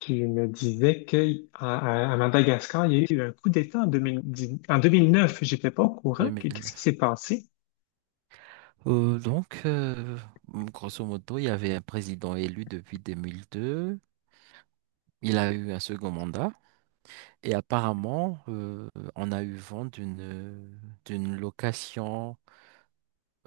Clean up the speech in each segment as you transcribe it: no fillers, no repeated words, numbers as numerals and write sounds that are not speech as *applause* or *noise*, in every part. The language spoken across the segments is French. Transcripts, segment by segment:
Qui me disait que à Madagascar, il y a eu un coup d'État en 2010, en 2009. J'étais pas au courant. Qu'est-ce qui 2009. s'est passé? Donc, grosso modo, il y avait un président élu depuis 2002. Il a eu un second mandat. Et apparemment, on a eu vent d'une location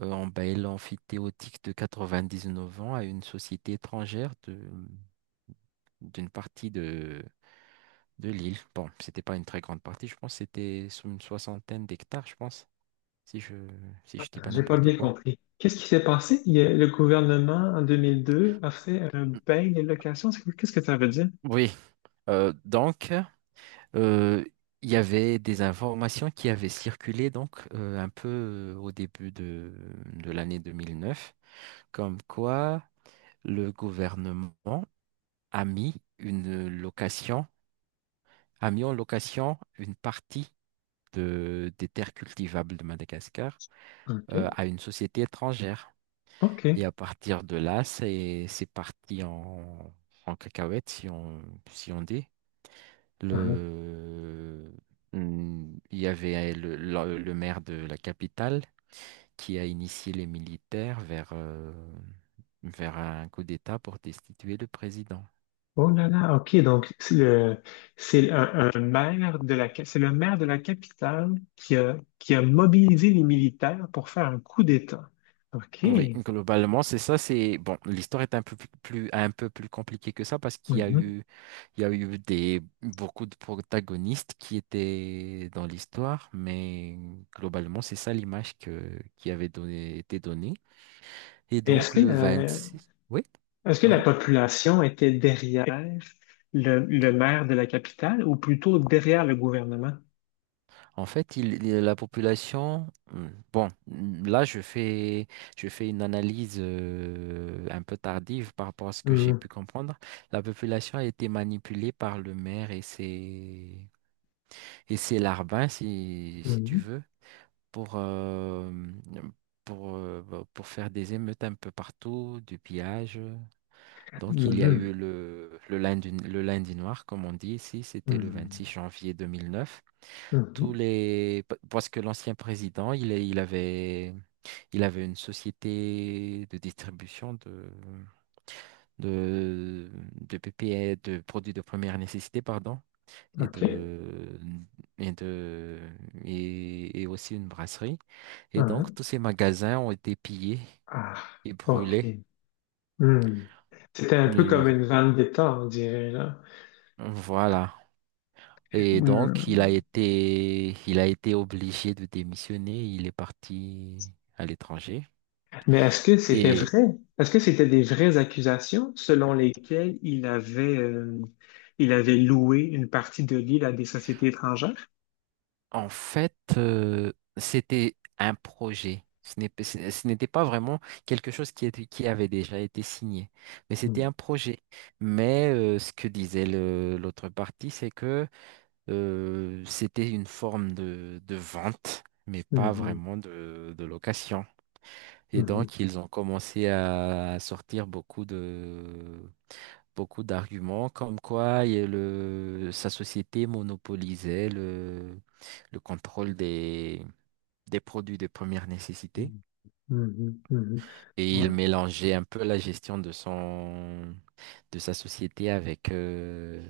en bail amphithéotique de 99 ans à une société étrangère de d'une partie de l'île. Bon, c'était pas une très grande partie, je pense que c'était sous une soixantaine d'hectares, je pense, si je si je dis pas J'ai pas n'importe bien quoi. compris. Qu'est-ce qui s'est passé? Le gouvernement, en 2002, a fait un bail des locations. Qu'est-ce que ça veut dire? Oui, donc. Euh, il y avait des informations qui avaient circulé donc, un peu, au début de l'année 2009, comme quoi le gouvernement a mis une location, a mis en location une partie des terres cultivables de Madagascar, OK. à une société étrangère. Et OK. à partir de là, c'est parti en cacahuète, si on dit. Uh-huh. Le... Il y avait le maire de la capitale qui a initié les militaires vers un coup d'État pour destituer le président. Oh là là, OK. Donc, c'est le, c'est un maire de la, ca- C'est le maire de la capitale qui a mobilisé les militaires pour faire un coup d'État. OK. Oui, globalement, c'est ça. C'est bon, l'histoire est un peu un peu plus compliquée que ça parce qu'Mhm. Il y a eu des beaucoup de protagonistes qui étaient dans l'histoire, mais globalement, c'est ça l'image que qui avait été donnée. Et Et donc le 26. Oui, est-ce que la pardon. population était derrière le maire de la capitale ou plutôt derrière le gouvernement? En fait, la population. Hmm. Bon, je fais une analyse, un peu tardive par rapport à ce que j'ai Mhm. pu comprendre. La population a été manipulée par le maire et ses larbins, si tu Mhm. veux, pour, euh, pour faire des émeutes un peu partout, du pillage. Donc il y a Mhm. eu le lundi noir, comme on dit ici, c'était le Mhm. 26 janvier 2009. Mhm. Parce que l'ancien président, il avait une société de distribution de de PPE, de produits de première nécessité, pardon, et OK. de et de et aussi une brasserie. Et donc uh tous ces magasins ont été pillés Ah, et OK. brûlés. Hmm. C'était un peu comme Leur- une vendetta, on dirait, là. voilà. Et donc Hmm. Il a été obligé de démissionner. Il est parti à l'étranger. Mais est-ce que c'était Et vrai? Est-ce que c'était des vraies accusations selon lesquelles il avait loué une partie de l'île à des sociétés étrangères? En fait, c'était un projet. Ce n'était pas vraiment quelque chose qui avait déjà été signé, mais c'était Hmm. un projet. Mais, ce que disait l'autre partie, c'est que, c'était une forme de vente, mais pas Mhm. vraiment de location. Et Mhm. donc, ils ont commencé à sortir beaucoup d'arguments comme quoi il y a le, sa société monopolisait le contrôle des produits de première nécessité. Mhm. Mhm. Mhm. Et il Ouais. mélangeait un peu la gestion de sa société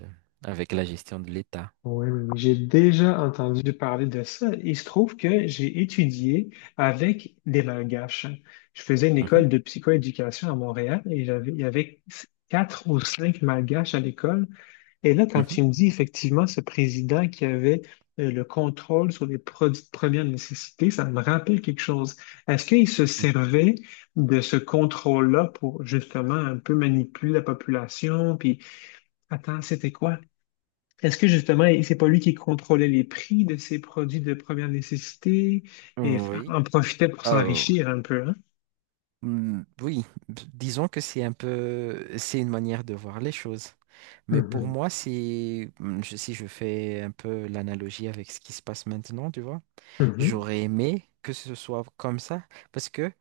avec la gestion de l'État. Oui, oui, oui. J'ai déjà entendu parler de ça. Il se trouve que j'ai étudié avec des Malgaches. Je faisais une Mhm, école de psychoéducation à Montréal, et il y avait quatre ou cinq Malgaches à l'école. Et là, quand tu me dis effectivement ce président qui avait le contrôle sur les produits de première nécessité, ça me rappelle quelque chose. Est-ce qu'il se mhm. servait de ce contrôle-là pour justement un peu manipuler la population? Puis, attends, c'était quoi? Est-ce que justement, et c'est pas lui qui contrôlait les prix de ses produits de première nécessité Oui. en profitait pour s'enrichir un peu, hein? Hmm, oui, disons que c'est un peu, c'est une manière de voir les choses. Mais pour Mhm, moi, si je fais un peu l'analogie avec ce qui se passe maintenant, tu vois, mhm, j'aurais aimé que ce soit comme ça, parce que,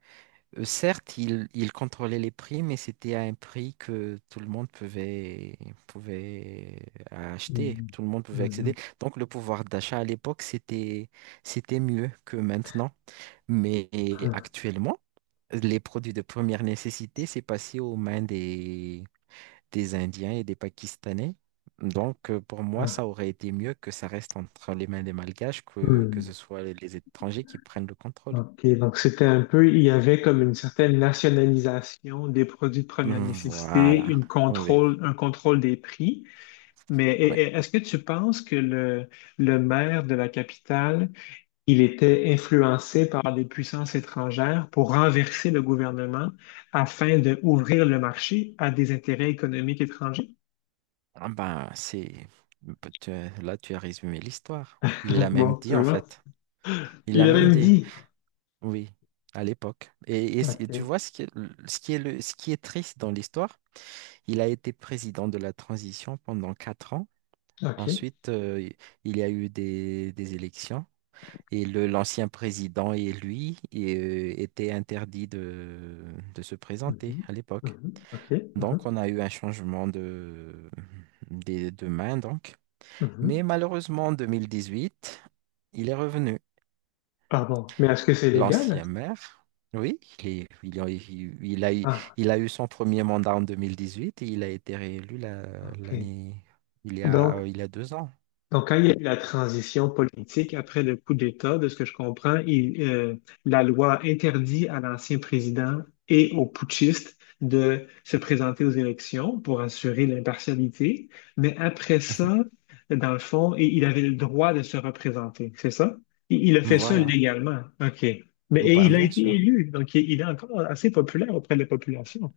certes, ils il contrôlait les prix, mais c'était à un prix que tout le monde pouvait acheter, mhm, tout le monde pouvait accéder. mhm, Donc le pouvoir d'achat à l'époque, c'était mieux que maintenant. Mais ah, actuellement, les produits de première nécessité, c'est passé aux mains des Indiens et des Pakistanais. Donc, pour moi, ah, ça aurait été mieux que ça reste entre les mains des Malgaches que hmm. ce soit les étrangers qui prennent le contrôle. OK, donc c'était un peu, il y avait comme une certaine nationalisation des produits de première nécessité, Voilà. Oui, un contrôle des prix. Mais oui. Est-ce que tu penses que le maire de la capitale il était influencé par des puissances étrangères pour renverser le gouvernement afin d'ouvrir le marché à des intérêts économiques étrangers? Ah ben, c'est... Là, tu as résumé l'histoire. Il l'a *laughs* même Bon, dit, tu en vois. fait. Il l'a Il a même même dit, dit. oui, à l'époque. Et tu OK, vois, ce qui est triste dans l'histoire, il a été président de la transition pendant 4 ans. OK. Ensuite, il y a eu des élections. Et l'ancien président et lui étaient interdits de se présenter Mhm, à l'époque. mhm, OK. Donc, Mhm, on a eu un changement de main, donc. mhm. Mais malheureusement, en 2018, il est revenu. Ah bon, mais est-ce que c'est légal? L'ancien maire, oui, Ah, il a eu son premier mandat en 2018 et il a été réélu OK. l'année, Donc, il y a 2 ans. Donc, quand il y a eu la transition politique après le coup d'État, de ce que je comprends, la loi interdit à l'ancien président et aux putschistes de se présenter aux élections pour assurer l'impartialité. Mais après ça, dans le fond, il avait le droit de se représenter, c'est ça? Il a fait ça Voilà, légalement. OK. Mais et ben, il a bien été sûr. élu, il est encore assez populaire auprès de la population.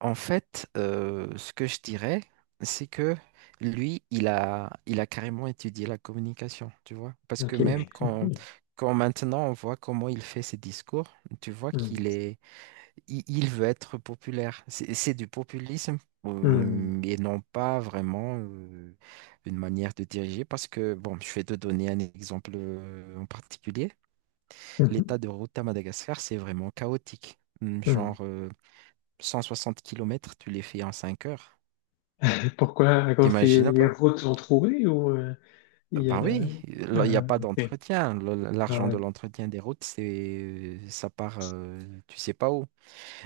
En fait, ce que je dirais, c'est que lui, il a carrément étudié la communication, tu vois. Parce que OK. *laughs* Quand maintenant on voit comment il fait ses discours, tu vois Hmm. Il veut être populaire. C'est du populisme, Hmm. Et non pas vraiment, une manière de diriger. Parce que, bon, je vais te donner un exemple, en particulier. Hmm. L'état de route à Madagascar, c'est vraiment chaotique. Hmm. Genre, 160 kilomètres, tu les fais en 5 heures. Pourquoi? À cause que T'imagines un les peu? routes sont trouées, ou il y a Ben oui, là, il n'y a ah, pas OK. d'entretien. Ah, L'argent de ouais. l'entretien des routes, c'est ça part, tu sais pas où.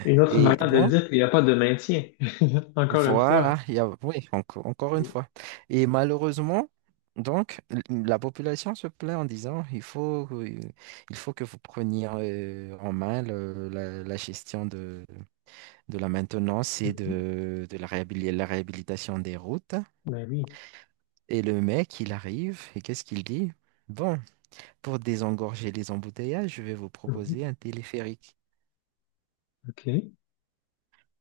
Une autre Et manière de donc... dire qu'il n'y a pas de maintien, *laughs* encore une fois. Voilà, il y a, oui, encore une fois. Et malheureusement, donc, la population se plaint en disant, il faut que vous preniez, en main la gestion de la maintenance Mhm. De la la réhabilitation des routes. Ben oui. Et le mec, il arrive, et qu'est-ce qu'il dit? Bon, pour désengorger les embouteillages, je vais vous Mhm. proposer un téléphérique. OK.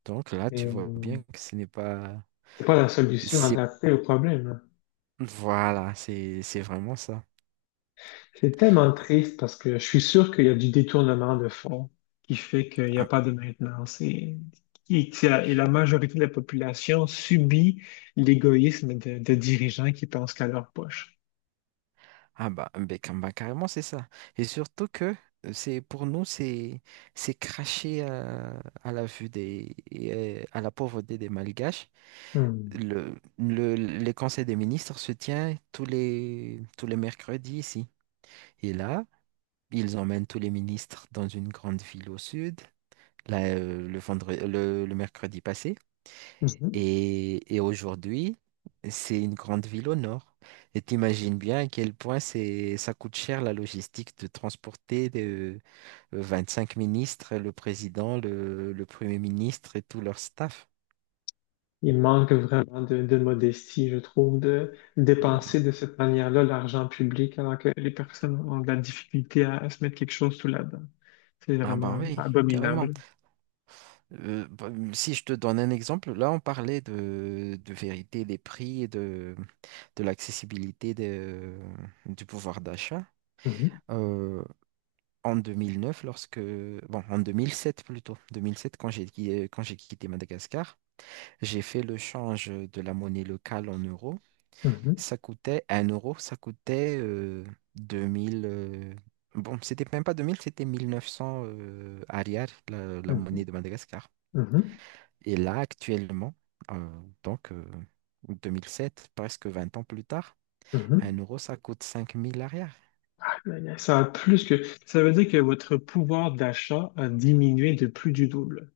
Donc là, tu vois euh, bien que ce n'est pas... c'est pas la solution C'est... adaptée au problème, hein. Voilà, c'est vraiment ça. C'est tellement triste parce que je suis sûr qu'il y a du détournement de fonds qui fait qu'il n'y a Ah, pas de maintenance. Et que la majorité de la population subit l'égoïsme de dirigeants qui pensent qu'à leur poche. ah bah, ben, bah, carrément c'est ça. Et surtout que, c'est pour nous c'est cracher, à la pauvreté des Malgaches. Hmm. Le Les conseils des ministres se tient tous les mercredis ici. Et là, ils emmènent tous les ministres dans une grande ville au sud. Là, le mercredi passé. Et aujourd'hui, c'est une grande ville au nord. Et t'imagines bien à quel point ça coûte cher la logistique de transporter de 25 ministres, le président, le premier ministre et tout leur staff. Il manque vraiment de modestie, je trouve, de dépenser de cette manière-là l'argent public alors que les personnes ont de la difficulté à se mettre quelque chose sous la dent. C'est Ah ben vraiment oui, carrément. abominable. Bah, si je te donne un exemple, là on parlait de vérité des prix de l'accessibilité du pouvoir d'achat. Mhm, Euh, En 2009, lorsque... Bon, en 2007 plutôt. 2007, quand j'ai quand j'ai quitté Madagascar, j'ai fait le change de la monnaie locale en euros. mhm, Ça coûtait un euro, ça coûtait, 2 000. Bon, c'était même pas 2 000, c'était 1900, arrière, la mhm, monnaie de Madagascar. mhm, Et là, actuellement, euh, donc, 2007, presque 20 ans plus tard, mhm. un euro, ça coûte 5 000 arrière. Aïe, aïe, ça a plus que, ça veut dire que votre pouvoir d'achat a diminué de plus du double.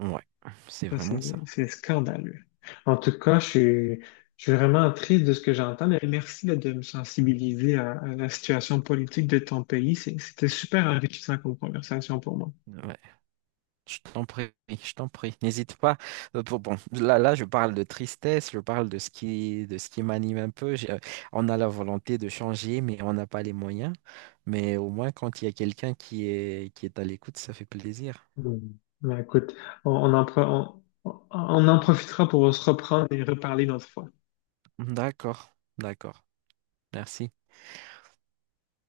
Ouais, c'est Ça, vraiment ça. c'est scandaleux. En tout cas, je suis vraiment triste de ce que j'entends. Mais merci là, de me sensibiliser à la situation politique de ton pays. C'était super enrichissant comme conversation pour moi. Ouais. Je t'en prie, je t'en prie. N'hésite pas. Bon, bon, là, je parle de tristesse, je parle de ce qui m'anime un peu. On a la volonté de changer, mais on n'a pas les moyens. Mais au moins, quand il y a qui est à l'écoute, ça fait plaisir. Hmm. Ben, écoute, on en profitera pour se reprendre et reparler une autre fois. D'accord, d'accord. Merci.